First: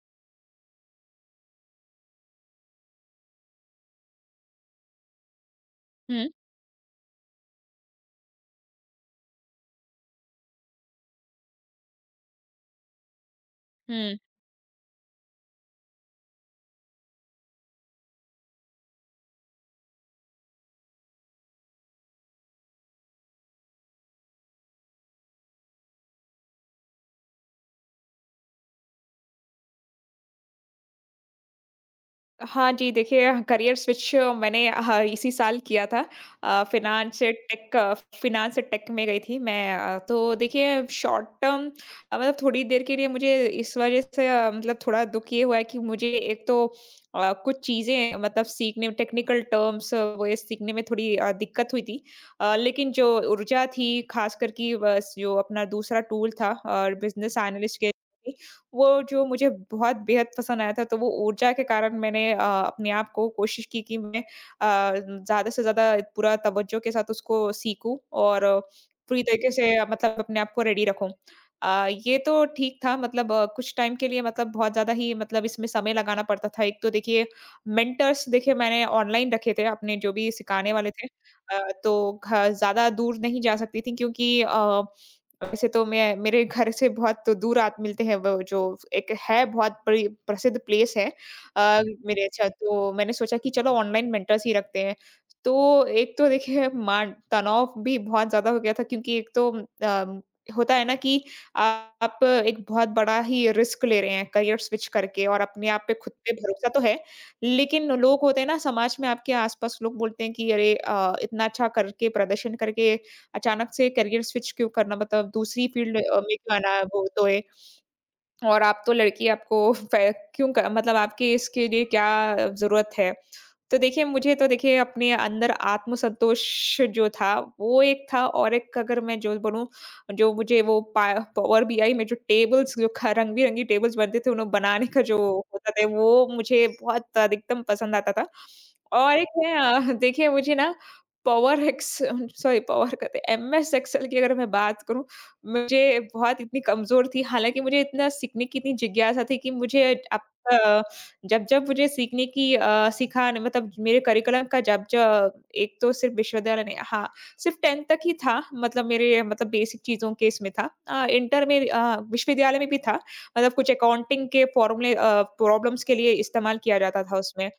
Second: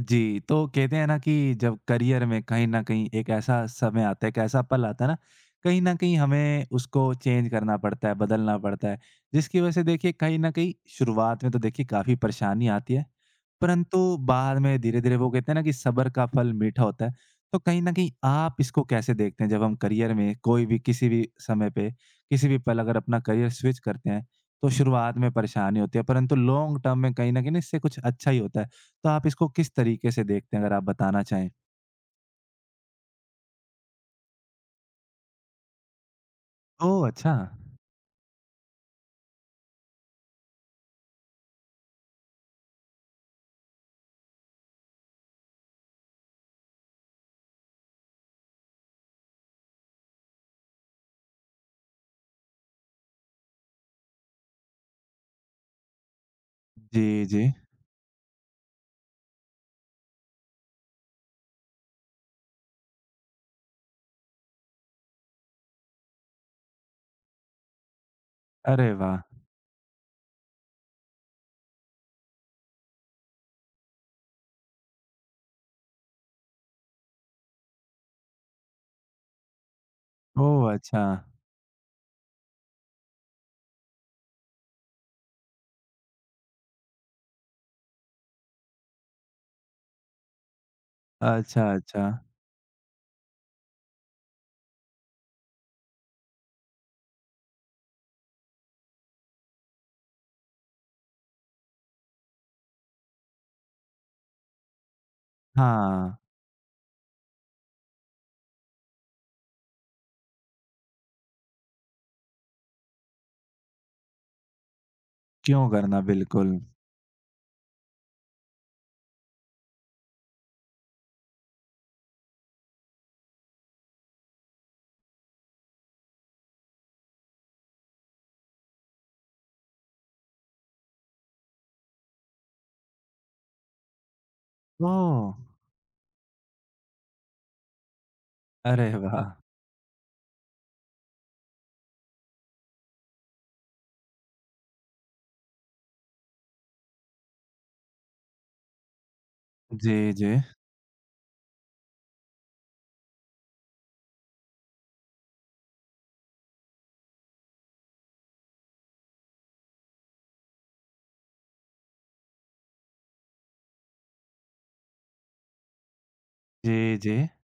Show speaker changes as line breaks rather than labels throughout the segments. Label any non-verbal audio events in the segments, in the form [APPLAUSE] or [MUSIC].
जी, तो कहते हैं ना कि जब करियर में कहीं न कहीं एक ऐसा समय आता है, एक ऐसा पल आता है ना, कहीं न कहीं
हुँ।
हमें उसको चेंज करना पड़ता है, बदलना पड़ता है, जिसकी वजह से देखिए कहीं न कहीं शुरुआत में तो देखिए काफ़ी परेशानी आती है, परंतु
हुँ।
बाद में धीरे-धीरे वो कहते हैं ना कि सब्र का फल मीठा होता है। तो कहीं न कहीं आप इसको कैसे देखते हैं जब हम करियर में कोई भी किसी भी समय पे, किसी भी पल अगर अपना करियर स्विच करते हैं, तो शुरुआत में परेशानी होती है परंतु लॉन्ग टर्म में कहीं न कहीं इससे कुछ अच्छा ही होता है। तो आप इसको किस तरीके से देखते हैं अगर आप बताना चाहें?
हाँ जी, देखिए करियर स्विच मैंने इसी साल किया था। अ,
ओह!
फ़िनांस से
अच्छा।
टेक फ़िनांस से टेक में गई थी मैं, तो देखिए शॉर्ट टर्म, मतलब थोड़ी देर के लिए मुझे इस वज़ह से मतलब थोड़ा दुःख ये हुआ है कि मुझे एक तो कुछ चीज़ें मतलब सीखने में टेक्निकल टर्म्स वो ये सीखने में थोड़ी दिक्कत हुई थी। लेकिन जो ऊर्जा थी ख़ास कर कि बस जो अपना दूसरा टूल था और
जी,
बिज़नेस
जी।
एनालिस्ट के वो जो मुझे बहुत बेहद पसंद आया था, तो वो ऊर्जा के कारण मैंने अपने आप को कोशिश की कि मैं ज़्यादा से ज़्यादा पूरा तवज्जो के साथ उसको सीखूँ और
अरे वाह!
पूरी तरीके से मतलब अपने आप को रेडी रखूँ। ये तो ठीक था मतलब कुछ टाइम के लिए मतलब बहुत ज़्यादा ही मतलब इसमें समय लगाना पड़ता था। एक तो देखिए मेंटर्स देखिए मैंने ऑनलाइन रखे थे, अपने जो भी
ओह!
सिखाने वाले
अच्छा।
थे। तो घ ज़्यादा दूर नहीं जा सकती थी क्योंकि वैसे तो मैं मेरे घर से बहुत दूर आप मिलते हैं वो जो एक है बहुत बड़ी प्रसिद्ध प्लेस है।
अच्छा,
हुँ।
अच्छा।
मेरे अच्छा तो मैंने सोचा कि चलो ऑनलाइन मेंटर्स ही रखते हैं। तो एक तो देखिए मान तनाव भी बहुत ज़्यादा हो गया था क्योंकि एक तो होता है ना कि आप एक बहुत बड़ा ही रिस्क ले रहे हैं करियर स्विच करके और अपने आप पे
हाँ,
खुद पे भरोसा तो है, लेकिन लोग होते हैं ना समाज में आपके आस-पास लोग बोलते हैं कि अरे इतना अच्छा करके प्रदर्शन करके अचानक से करियर स्विच क्यों करना मतलब दूसरी
क्यों
फ़ील्ड
करना
में क्यों
बिल्कुल।
आना वो तो है। और आप तो लड़की आपको फ़ै क्यों क मतलब आपकी इसके लिए क्या ज़रूरत है? तो देखिए मुझे तो देखिए अपने अंदर आत्मसंतोष जो था वो एक था, और एक अगर मैं जो बोलूँ जो मुझे वो पावर बीआई में जो टेबल्स जो रंग बिरंगी टेबल्स बनते थे उन्हें बनाने का जो
ओह!
होता था वो मुझे बहुत अधिकतम पसंद आता था,
अरे
और एक
वाह!
है। देखिए मुझे ना पावर एक्स सॉरी पावर कहते हैं एम एस एक्सेल की अगर मैं बात करूं, मुझे बहुत इतनी कमजोर थी, हालांकि मुझे इतना सीखने की इतनी जिज्ञासा थी कि मुझे
जी,
अब
जी।
जब-जब मुझे सीखने की सिखा न मतलब मेरे करिकुलम का जब ज एक तो सिर्फ़ विश्वविद्यालय नहीं हाँ, सिर्फ़ 10th तक ही था मतलब मेरे मतलब बेसिक चीज़ों के इसमें था। इंटर में विश्वविद्यालय में भी था। मतलब कुछ अकाउंटिंग के फ़ॉर्मूले प्रॉब्लम्स के लिए इस्तेमाल किया
जी,
जाता
जी।
था उसमें।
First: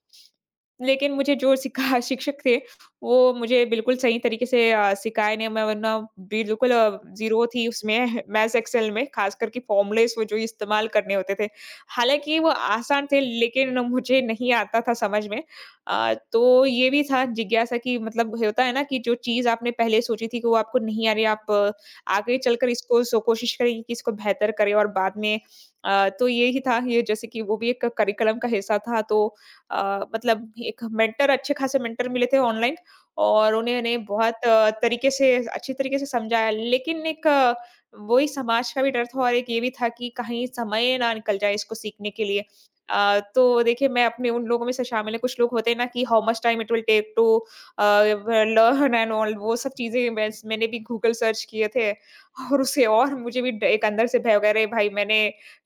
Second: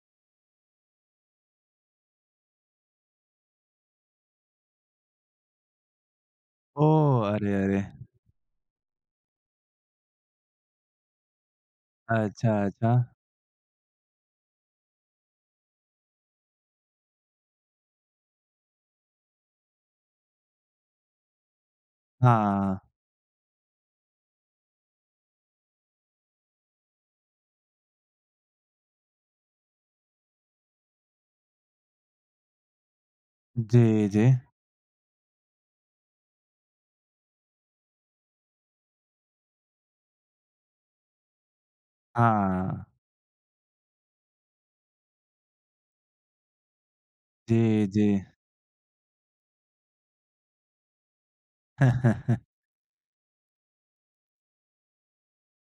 लेकिन मुझे जो सिखा [LAUGHS] शिक्षक थे, वो मुझे बिल्कुल सही तरीके से सिखाए नहीं, मैं वरना बिल्कुल
ओह!
ज़ीरो
अरे,
थी
अरे!
उसमें [LAUGHS] मैथ्स, एक्सेल में, खास करके फ़ॉर्मूलेज़ वो जो इस्तेमाल करने होते थे। हालाँकि वो
अच्छा, अच्छा।
आसान थे, लेकिन मुझे नहीं आता था समझ में। तो ये भी था जिज्ञासा कि मतलब होता है ना कि जो चीज़ आपने पहले सोची थी कि वो आपको नहीं आ रही, आप आगे चलकर
हाँ।
इसको सो कोशिश करेंगे कि इसको बेहतर करें और बाद में। तो यही था, ये जैसे कि वो भी एक करिकुलम का हिस्सा था, तो मतलब एक मेंटर अच्छे खासे मेंटर मिले थे ऑनलाइन और
जी,
उन्होंने
जी।
बहुत तरीके से अच्छी तरीके से समझाया। लेकिन एक वही समाज का भी डर था और एक ये भी था कि कहीं समय ना निकल जाए इसको सीखने के लिए।
हाँ।
तो देखिए मैं अपने उन लोगों में से शामिल है, कुछ लोग होते हैं ना कि how much time it will take to
जी, जी।
व लर्न एंड ऑल वो सब चीज़ें वैस मैंने भी गूगल सर्च किए थे
[LAUGHS]
और उसे और मुझे भी ड एक अंदर से भय हो गया अरे भाई मैंने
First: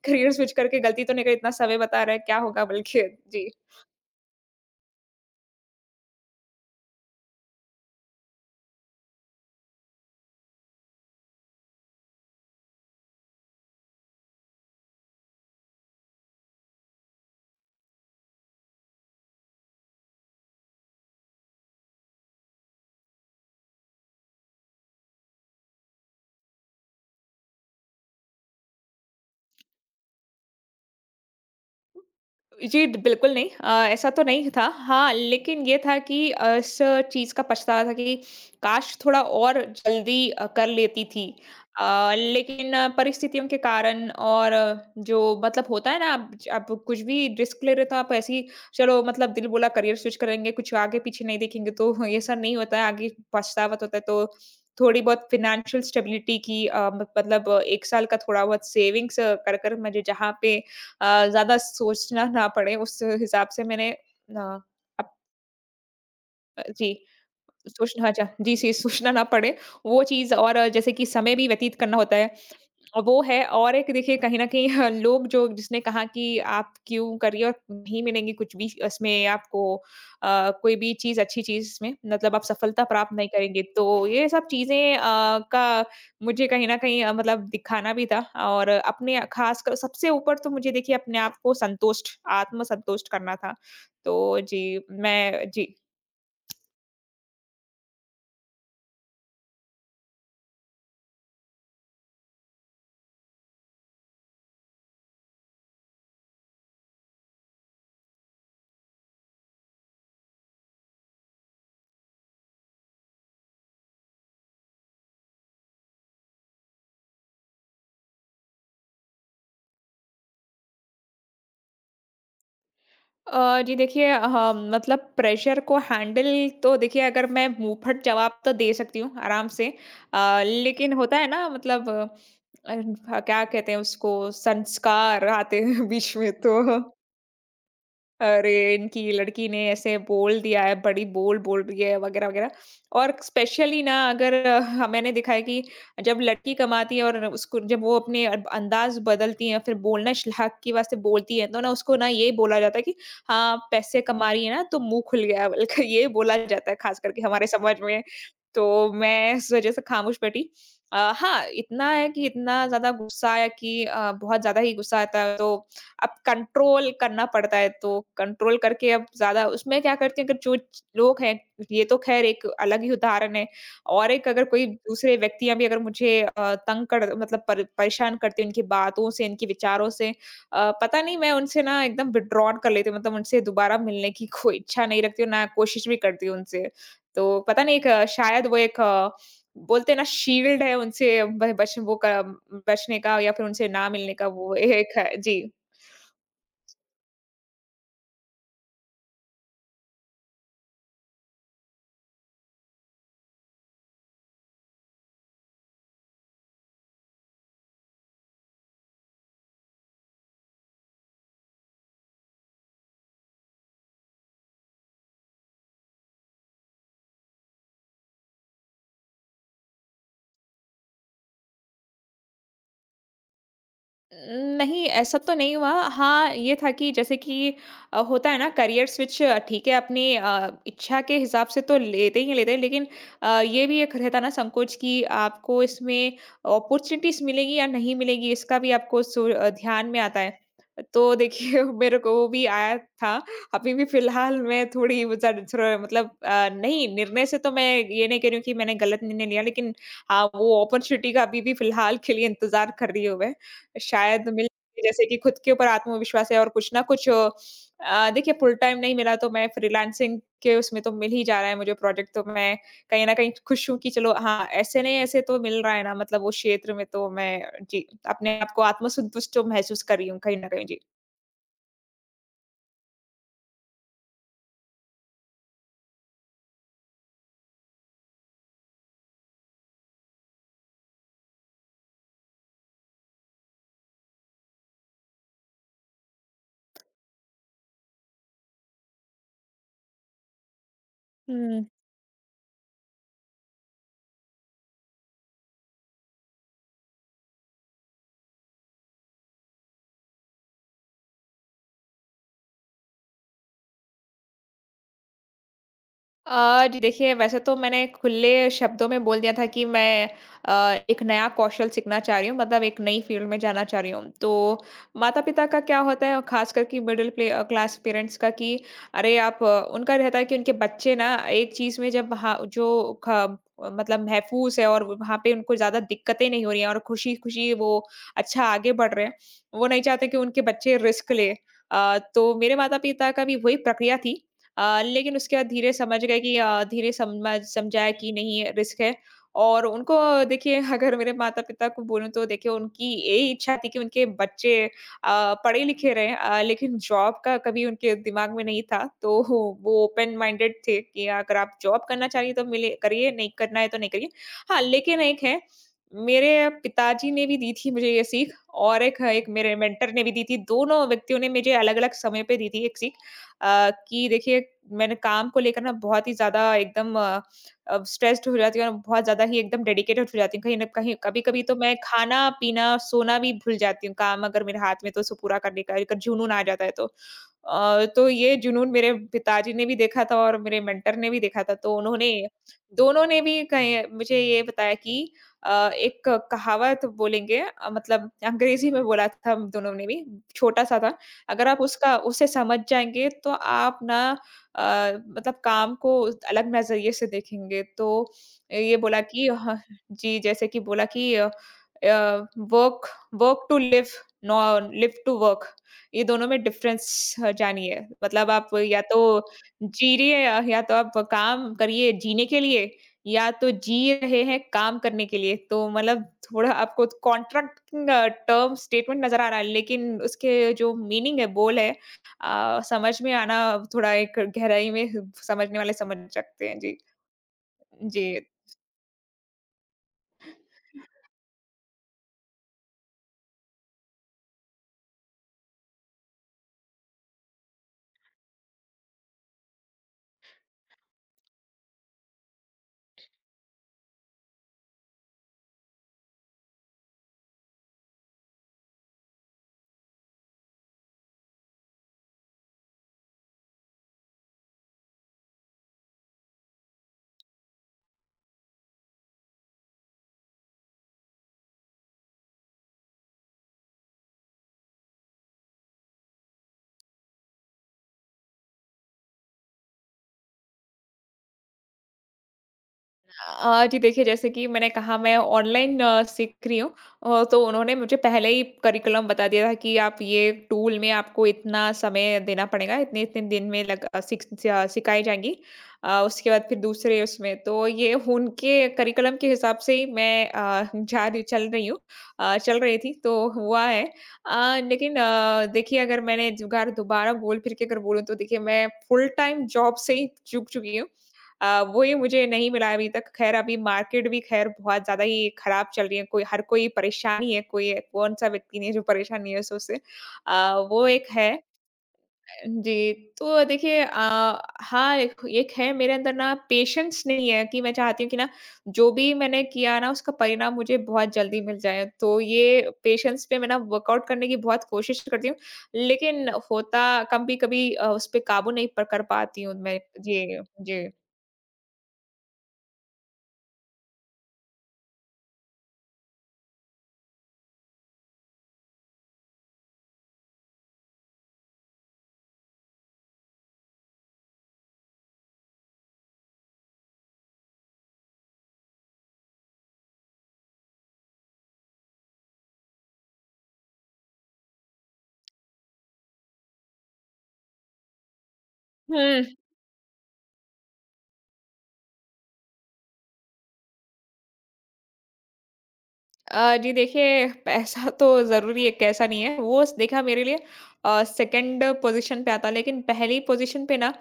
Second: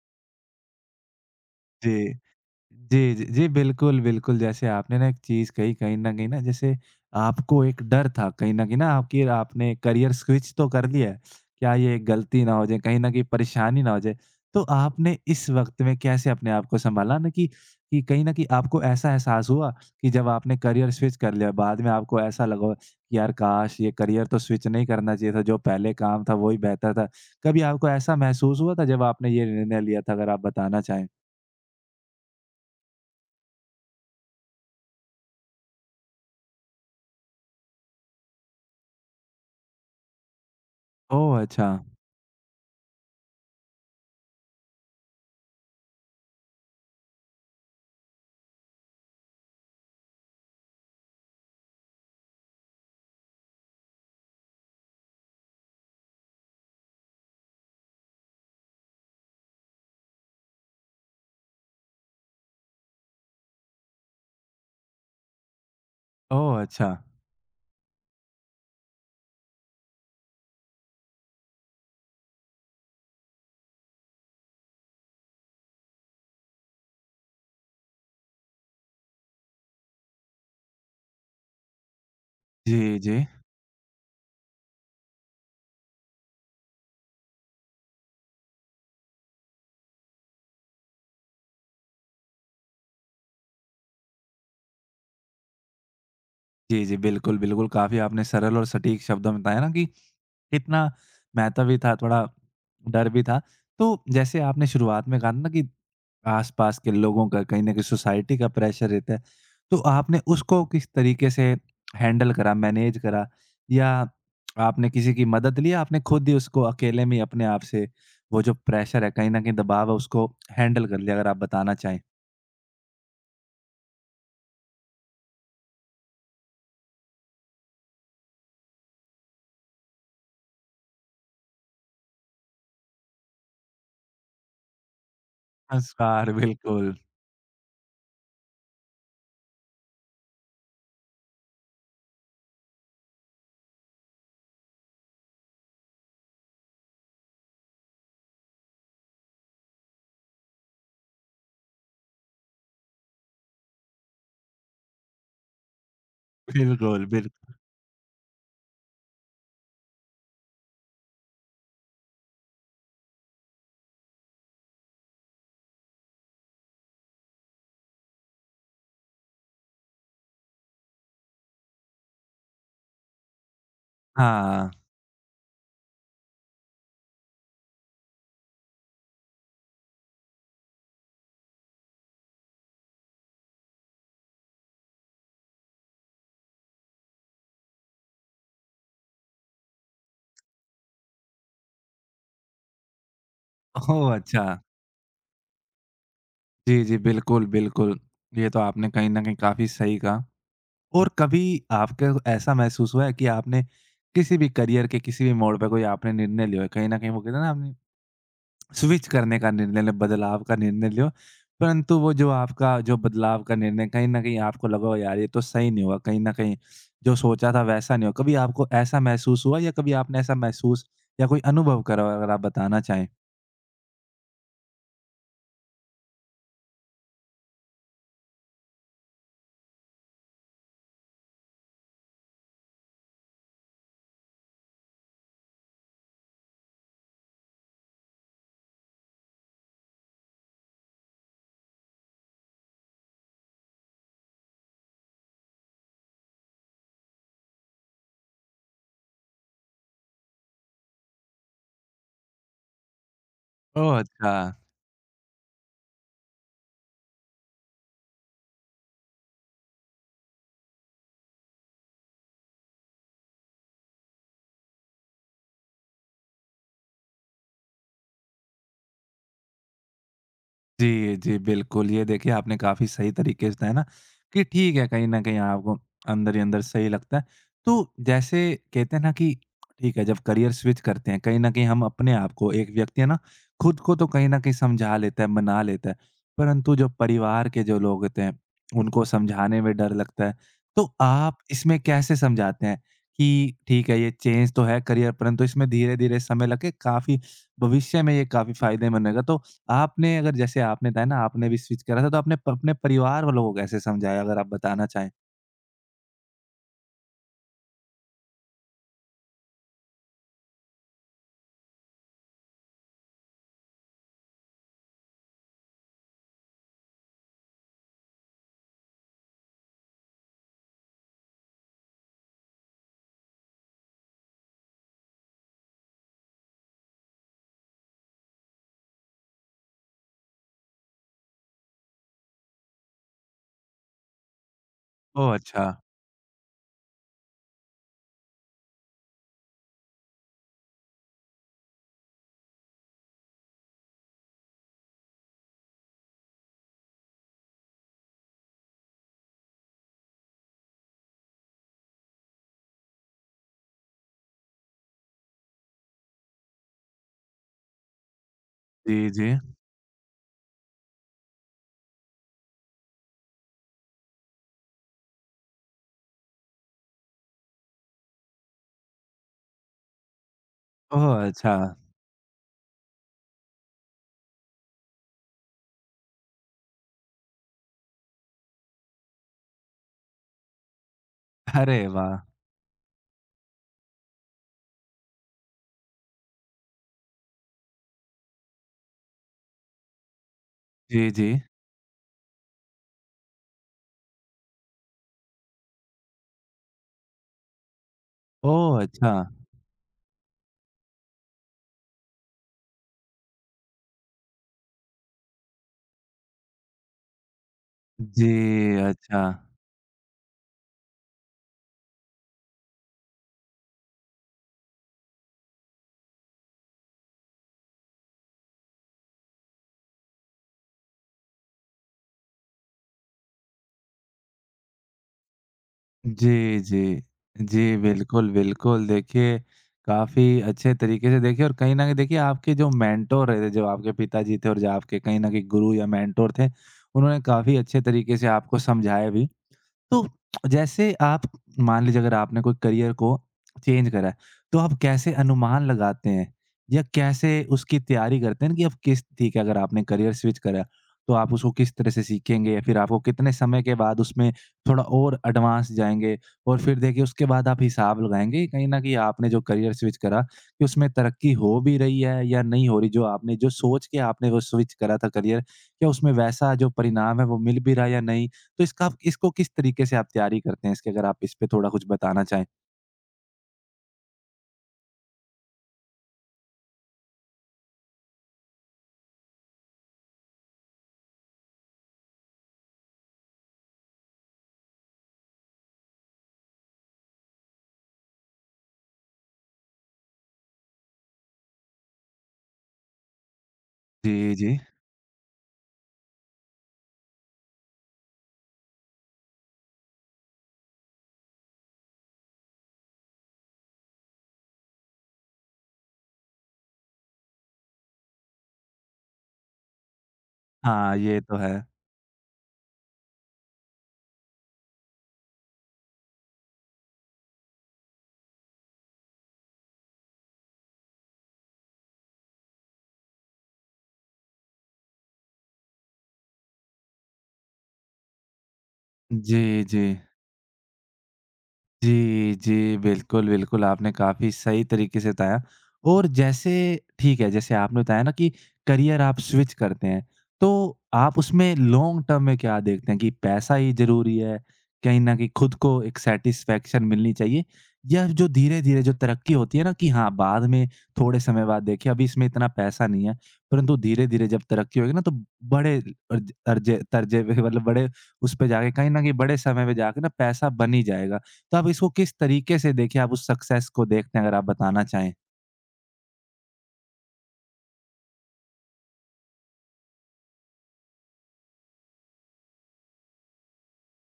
करियर स्विच करके गलती तो नहीं करी, इतना समय बता रहा
जी।
है, क्या होगा बल्कि?
जी, जी, जी,
जी।
बिल्कुल, बिल्कुल। जैसे आपने ना एक चीज़ कही, कहीं न कहीं ना जैसे आपको एक डर था कहीं न कहीं ना आपकी आपने करियर स्विच तो कर लिया है, क्या ये गलती ना हो जाए, कहीं न कहीं परेशानी ना हो जाए। तो आपने इस वक़्त में कैसे अपने आप को सँभाला ना कि कहीं न कहीं आपको ऐसा एहसास हुआ कि जब आपने करियर स्विच कर लिया, बाद में आपको ऐसा लगा हो कि यार काश! ये करियर तो स्विच नहीं करना चाहिए था, जो पहले काम था वो ही बेहतर था। कभी आपको ऐसा महसूस हुआ था जब आपने ये निर्णय लिया था? अगर आप बताना चाहें।
जी, ड बिल्कुल नहीं ऐसा तो नहीं था। हाँ, लेकिन ये था कि इस चीज़ का पछतावा था कि काश थोड़ा और जल्दी कर लेती थी।
ओह! अच्छा।
लेकिन परिस्थितियों के कारण और जो मतलब होता है ना आप ज आप कुछ भी रिस्क ले रहे हो तो आप ऐसे ही चलो मतलब दिल बोला करियर स्विच करेंगे, कुछ आगे पीछे नहीं देखेंगे तो [LAUGHS] ये सब नहीं होता है, आगे पछतावा तो होता है। तो थोड़ी बहुत फ़ाइनेंशियल स्टेबिलिटी की म मतलब 1 साल का थोड़ा बहुत सेविंग्स कर मुझे जहाँ पे ज़्यादा सोचना ना पड़े उस हिसाब से मैंने अप
ओह! अच्छा।
जी, सोचना हाँ, जा जी, जी, सोचना ना पड़े वो चीज़, और जैसे कि समय भी व्यतीत करना होता है वो है, और एक देखिए कहीं न कहीं ह लोग जो जिसने कहा कि आप क्यों करियर नहीं मिलेंगी कुछ भी इसमें आपको कोई भी चीज़ अच्छी चीज़ इसमें मतलब आप सफलता
जी,
प्राप्त
जी।
नहीं करेंगे। तो ये सब चीज़ें का मुझे कहीं न कहीं मतलब दिखाना भी था और अपने ख़ासकर सबसे ऊपर तो मुझे देखिए अपने आप को संतुष्ट आत्मसंतुष्ट करना था। तो जी, मैं जी।
जी, जी, बिल्कुल, बिल्कुल, काफ़ी आपने सरल और सटीक शब्दों में बताया ना कि कितना महत्व भी था, थोड़ा डर भी था। तो जैसे आपने शुरुआत में कहा था ना कि आस-पास के लोगों का, कहीं न कहीं सोसाइटी का प्रेशर रहता है। तो आपने उसको किस तरीके से हैंडल करा, मैनेज करा या आपने किसी की मदद ली या आपने खुद ही उसको अकेले में ही अपने आप से वो जो प्रेशर है, कहीं न कहीं दबाव है, उसको हैंडल कर लिया? अगर आप बताना चाहें।
जी देखिए हाँ, मतलब प्रेशर को हैंडल तो देखिए अगर मैं मुंहफट जवाब तो दे सकती हूँ आराम से। लेकिन होता है ना मतलब क्या कहते हैं उसको संस्कार आते हैं [LAUGHS] बीच में
नमस्कार,
तो।
बिल्कुल।
अरे! इनकी लड़की ने ऐसे बोल दिया है, बड़ी बोल बोल रही है वगैरह, वगैरह, और स्पेशली ना अगर ह मैंने देखा है कि जब लड़की कमाती है और उसको जब वो अपने अंदाज़ बदलती है, फिर बोलना श हक की वास्ते बोलती है, तो ना उसको ना ये बोला जाता है कि हाँ, पैसे कमा रही है ना तो मुँह खुल गया है, बल्कि ये बोला जाता है ख़ास
बिल्कुल,
करके
बिल
हमारे समाज में। तो मैं इस वज़ह से ख़ामोश बैठी। हाँ, इतना है कि इतना ज़्यादा गुस्सा आया कि बहुत ज़्यादा ही गुस्सा आता है तो अब कंट्रोल करना पड़ता है तो कंट्रोल करके अब ज़्यादा उसमें क्या करते हैं अगर जो च लोग हैं, ये तो ख़ैर एक अलग ही उदाहरण है। और एक अगर कोई
हाँ।
दूसरे व्यक्तियाँ भी अगर मुझे तंग कर मतलब पर परेशान करती हैं उनकी बातों से, इनके विचारों से, पता नहीं मैं उनसे ना एकदम विथड्रॉन कर लेती हूँ मतलब उनसे दोबारा मिलने की [LAUGHS] कोई इच्छा नहीं रखती हूँ, ना कोशिश भी करती हूँ उनसे। तो पता नहीं एक शायद वो एक बोलते हैं ना शील्ड है उनसे ब बच वो क बचने का या फिर उनसे ना मिलने
ओह!
का
अच्छा।
वो एक है। जी।
जी, जी, बिल्कुल, बिल्कुल। ये तो आपने कहीं न कहीं काफ़ी सही कहा। और कभी आपको ऐसा महसूस हुआ है कि आपने किसी भी करियर के किसी भी मोड़ पे कोई आपने निर्णय लिया हो, कहीं न कहीं वो कहते हैं ना आपने स्विच करने का निर्णय लिया, बदलाव का निर्णय लिया हो, परंतु वो जो आपका जो बदलाव का निर्णय कहीं न कहीं आपको लगा हो यार ये तो सही नहीं हुआ, कहीं न कहीं जो सोचा था वैसा नहीं हुआ। कभी आपको ऐसा महसूस हुआ या कभी आपने ऐसा महसूस या कोई अनुभव करा हो अगर आप बताना चाहें?
नहीं, ऐसा तो नहीं हुआ। हाँ, ये था कि जैसे कि होता है ना करियर स्विच ठीक है अपनी इच्छा के हिसाब से तो लेते ही लेते हैं, लेकिन ये भी एक रहता है ना संकोच कि आपको इसमें अपॉर्च्युनिटीज़ मिलेगी या नहीं मिलेगी, इसका भी आपको सो ध्यान में आता है। तो देखिए [LAUGHS] मेरे को वो भी आया था। अभी भी फ़िलहाल मैं थोड़ी ज़्यादा थोड़ा मतलब नहीं निर्णय से तो मैं ये नहीं कह रही हूँ कि मैंने गलत निर्णय लिया, लेकिन हाँ, वो अपॉर्च्युनिटी का अभी भी फ़िलहाल के लिए इंतज़ार कर रही हूँ मैं।
ओह!
शायद
अच्छा।
मिल जैसे कि खुद के ऊपर आत्मविश्वास है और कुछ ना कुछ देखिए फुल टाइम नहीं मिला तो मैं फ्रीलांसिंग के उसमें तो मिल ही जा रहा है मुझे प्रोजेक्ट, तो मैं कहीं न कहीं खुश हूँ कि चलो हाँ, ऐसे नहीं ऐसे तो मिल रहा है ना मतलब वो क्षेत्र में तो मैं जी, अपने आप को आत्मसंतुष्ट तो महसूस कर रही हूँ कहीं न कहीं।
जी, जी, बिल्कुल। ये देखिए आपने काफ़ी सही तरीके से बताया ना कि ठीक है, कहीं न कहीं आपको अंदर ही अंदर सही लगता है। तो जैसे कहते हैं ना कि ठीक है, जब करियर स्विच करते हैं, कहीं न कहीं हम अपने आप को एक व्यक्ति है ना, खुद को तो कहीं न कहीं समझा लेता है, मना लेता है, परंतु जो परिवार के जो लोग होते हैं, उनको समझाने में डर लगता है। तो आप
जी।
इसमें कैसे समझाते हैं कि ठीक है, ये चेंज तो है करियर परंतु इसमें धीरे-धीरे समय लग के काफ़ी भविष्य में ये काफ़ी फ़ायदेमंद रहेगा? तो आपने अगर जैसे आपने बताया ना आपने भी स्विच करा था, तो आपने प अपने परिवार वालों को कैसे समझाया अगर आप बताना चाहें?
जी देखिए वैसे तो मैंने खुले शब्दों में बोल दिया था कि मैं अ, एक नया कौशल सीखना चाह रही हूँ मतलब एक नई फील्ड में जाना चाह रही हूँ। तो माता-पिता का क्या होता है और खास करके मिडिल प्ले क्लास पेरेंट्स का कि अरे आप उनका रहता है कि उनके बच्चे ना एक चीज़ में जब हाँ, जो ख मतलब महफूज़ है और वहाँ पे उनको ज़्यादा दिक्कतें नहीं हो रही हैं और खुशी-खुशी वो अच्छा आगे बढ़ रहे हैं। वो नहीं चाहते कि उनके बच्चे रिस्क लें। तो मेरे माता-पिता का भी वही प्रक्रिया थी। लेकिन
ओह!
उसके बाद
अच्छा।
धीरे समझ गए कि धीरे समझ समझाया कि नहीं रिस्क है, और उनको देखिए [LAUGHS] अगर मेरे माता-पिता को बोलूँ तो देखिए उनकी यही इच्छा थी कि उनके बच्चे पढ़े लिखे रहें। लेकिन जॉब का कभी उनके दिमाग में नहीं था। तो वो ओपन माइंडेड थे कि अगर आप जॉब करना चाहिए तो मिले करिए, नहीं करना है तो नहीं करिए। हाँ, लेकिन एक है मेरे पिताजी ने भी दी थी मुझे ये सीख, और एक
जी,
एक
जी।
मेरे मेंटर ने भी दी थी। दोनों व्यक्तियों ने मुझे अलग-अलग समय पे दी थी एक सीख। कि देखिए मैंने काम को लेकर ना बहुत ही ज़्यादा एकदम स्ट्रेस्ड हो जाती हूँ और बहुत ज़्यादा ही एकदम डेडिकेटेड हो जाती हूँ। कहीं न कहीं
ओह!
कभी-कभी तो
अच्छा।
मैं खाना-पीना, सोना भी भूल जाती हूँ, काम अगर मेरे हाथ में तो उसे पूरा करने का अगर जुनून आ जाता है तो। तो ये जुनून मेरे पिताजी ने भी देखा था और मेरे मेंटर ने भी देखा था, तो
अरे
उन्होंने
वाह!
दोनों ने भी कहीं मुझे ये बताया कि एक कहावत बोलेंगे, मतलब अंग्रेज़ी में बोला था हम दोनों ने भी, छोटा-सा था।
जी, जी।
अगर आप उसका उसे समझ जाएँगे तो आप ना अ, मतलब काम को अलग नज़रिए से देखेंगे। तो ये
ओह!
बोला
अच्छा।
कि ह जी, जैसे कि बोला कि अ, work work to live, no live to work. ये दोनों में डिफरेंस जानिए।
जी,
मतलब आप या तो
अच्छा।
जी रही है या तो आप काम करिए जीने के लिए या तो जी रहे हैं काम करने के लिए, तो मतलब थोड़ा आपको कॉन्ट्रैक्ट टर्म स्टेटमेंट नज़र आ रहा है, लेकिन उसके जो मीनिंग है, बोल है, समझ में आना थोड़ा एक गहराई में समझने वाले समझ सकते हैं।
जी,
जी।
जी। जी,
जी।
बिल्कुल, बिल्कुल। देखिए, काफ़ी अच्छे तरीके से देखिए और कहीं न कहीं देखिए आपके जो मेंटर रहे थे, जो आपके पिताजी थे और जो आपके कहीं न कहीं गुरु या मेंटर थे, उन्होंने काफ़ी अच्छे तरीके से आपको समझाया भी। तो जैसे आप मान लीजिए अगर आपने कोई करियर को चेंज करा है, तो आप कैसे अनुमान लगाते हैं? या कैसे उसकी तैयारी करते हैं कि अब किस ठीक है अगर आपने करियर स्विच करा, तो आप उसको किस तरह से सीखेंगे? या फिर आपको कितने समय के बाद उसमें थोड़ा और एडवांस जाएँगे? और फिर देखिए उसके बाद आप हिसाब लगाएँगे कहीं न कहीं आपने जो करियर स्विच करा, कि उसमें तरक्की हो भी रही है या नहीं हो रही? जो आपने जो सोच के आपने वो स्विच करा था करियर, क्या उसमें वैसा जो परिणाम है वो मिल भी रहा है या नहीं? तो इसका आप इसको किस तरीके से आप तैयारी करते हैं इसकी अगर आप इस पे थोड़ा कुछ बताना चाहें?
जी देखिए, जैसे कि मैंने कहा मैं ऑनलाइन सीख रही हूँ, तो उन्होंने मुझे पहले ही करिकुलम बता दिया था कि आप ये टूल में आपको इतना समय देना पड़ेगा, इतने-इतने दिन में लग अ, सिख सिया सिखाई जाएँगी। उसके बाद फिर दूसरे उसमें तो ये उनके करिकुलम के हिसाब से ही मैं अ, जा रही चल रही हूँ, चल रही थी तो हुआ है।
जी, जी।
लेकिन देखिए अगर मैंने जुगाड़ दोबारा बोल फिर के अगर बोलूँ तो देखिए मैं फुल टाइम जॉब से ही चूक चुकी हूँ। वो ये मुझे नहीं मिला अभी तक। ख़ैर अभी मार्केट भी ख़ैर बहुत ज़्यादा ही ख़राब चल रही है, कोई हर कोई परेशान ही है, कोई कौन-सा व्यक्ति नहीं है जो परेशान नहीं है इस उससे। वो
हाँ,
एक
ये
है।
तो है।
जी, तो देखिए हाँ, एक एक है मेरे अंदर ना पेशेंस नहीं है कि मैं चाहती हूँ कि ना जो भी मैंने किया ना उसका परिणाम मुझे बहुत जल्दी मिल जाए। तो ये पेशेंस पे मैं ना वर्कआउट करने की बहुत कोशिश करती हूँ, लेकिन होता कभी-कभी उस पे काबू नहीं प कर पाती
जी,
हूँ मैं।
जी।
जी, जी।
जी, जी। बिल्कुल, बिल्कुल, आपने काफ़ी सही तरीके से बताया और जैसे ठीक है, जैसे आपने बताया ना कि करियर आप स्विच करते हैं, तो आप उसमें लॉन्ग टर्म में क्या देखते हैं कि पैसा ही ज़रूरी है, कहीं न कहीं खुद को एक सैटिस्फैक्शन मिलनी चाहिए या जो धीरे-धीरे जो तरक्की होती है ना कि हाँ, बाद में थोड़े समय बाद देखिए अभी इसमें इतना पैसा नहीं है, परंतु धीरे-धीरे जब तरक्की होगी ना तो बड़े अर्जे तर्जे पे मतलब बड़े उस पे जाके कहीं न कहीं
हुँ।
बड़े समय पे जाके ना पैसा बन ही जाएगा। तो आप इसको किस तरीके से देखें, आप उस सक्सेस को देखते हैं अगर आप बताना चाहें?
जी देखिए, पैसा [LAUGHS] तो ज़रूरी है, कैसा नहीं है। वो स देखा मेरे लिए सेकंड पोज़ीशन पे आता है, लेकिन पहली पोज़ीशन पे ना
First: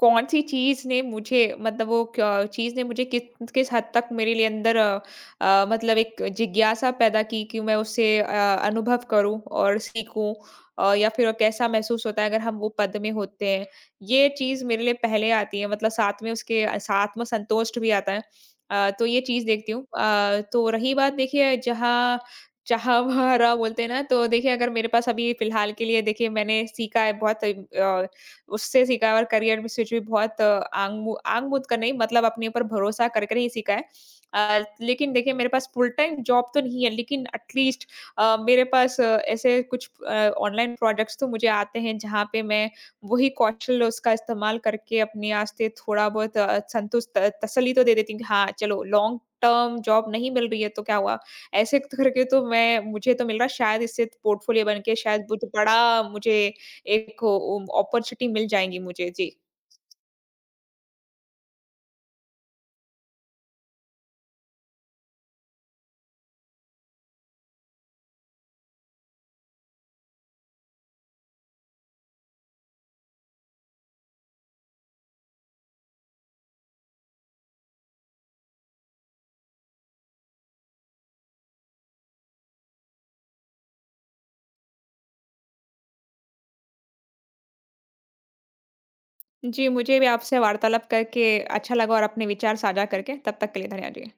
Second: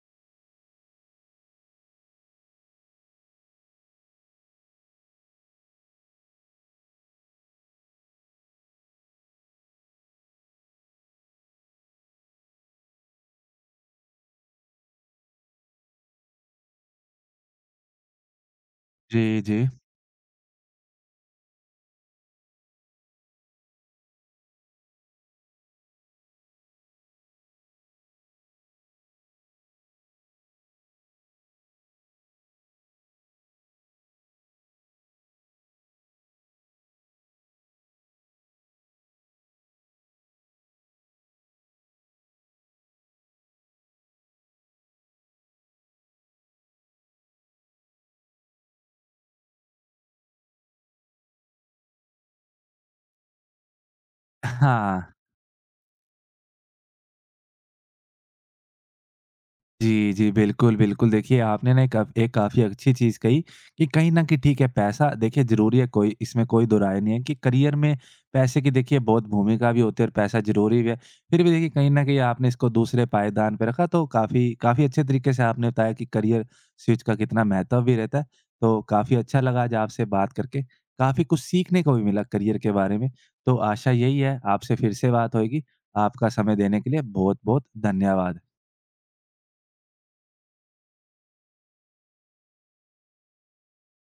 कौन-सी चीज़ ने मुझे मतलब वो क्या चीज़ ने मुझे किस किस हद तक मेरे लिए अंदर मतलब एक जिज्ञासा पैदा की कि मैं उससे अनुभव करूँ और सीखूँ, या फिर कैसा महसूस होता है अगर हम वो पद में होते हैं। ये चीज़ मेरे लिए पहले आती है मतलब साथ में उसके साथ में संतोष भी आता है। तो ये
जी,
चीज़
जी।
देखती हूँ। तो रही बात देखिए, जहाँ जहाँ [LAUGHS] वहाँ राह बोलते हैं ना, तो देखिए अगर मेरे पास अभी फ़िलहाल के लिए देखिए मैंने सीखा है बहुत, उससे सीखा है और करियर में स्विच भी बहुत, आंग मूंद कर नहीं मतलब अपने ऊपर भरोसा कर कर ही सीखा है। लेकिन देखिए मेरे पास फुल टाइम जॉब तो नहीं है लेकिन एटलीस्ट मेरे पास ऐसे कुछ ऑनलाइन प्रोडक्ट्स तो मुझे आते हैं जहाँ पे मैं वही कौशल उसका इस्तेमाल करके अपने वास्ते थोड़ा बहुत संतुष्ट तसल्ली तो दे देती हूँ कि हाँ, चलो लॉन्ग टर्म जॉब नहीं मिल रही है तो क्या हुआ? ऐसे करके तो मैं मुझे तो मिल रहा है शायद, इससे पोर्टफोलियो बन के
हाँ।
शायद मुझे बड़ा मुझे एक अपॉर्च्युनिटी मिल जाएँगी मुझे। जी।
जी, जी। बिल्कुल, बिल्कुल। देखिए, आपने ना एक काफ़ी अच्छी चीज़ कही कि कहीं न कहीं ठीक है, पैसा देखिए ज़रूरी है, कोई इसमें कोई दो राय नहीं है कि करियर में पैसे की देखिए बहुत भूमिका भी होती है और पैसा ज़रूरी भी है। फिर भी देखिए कहीं न कहीं आपने इसको दूसरे पायदान पे रखा, तो काफ़ी काफ़ी अच्छे तरीके से आपने बताया कि करियर स्विच का कितना महत्व भी रहता है। तो काफ़ी अच्छा लगा आज आपसे बात करके। काफ़ी कुछ सीखने को भी मिला करियर के बारे में। तो आशा यही है, आपसे फिर से बात होएगी। आपका समय देने के लिए बहुत-बहुत धन्यवाद।
जी, मुझे भी आपसे वार्तालाप करके अच्छा लगा और अपने विचार साझा करके। तब तक के लिए धन्यवाद जी।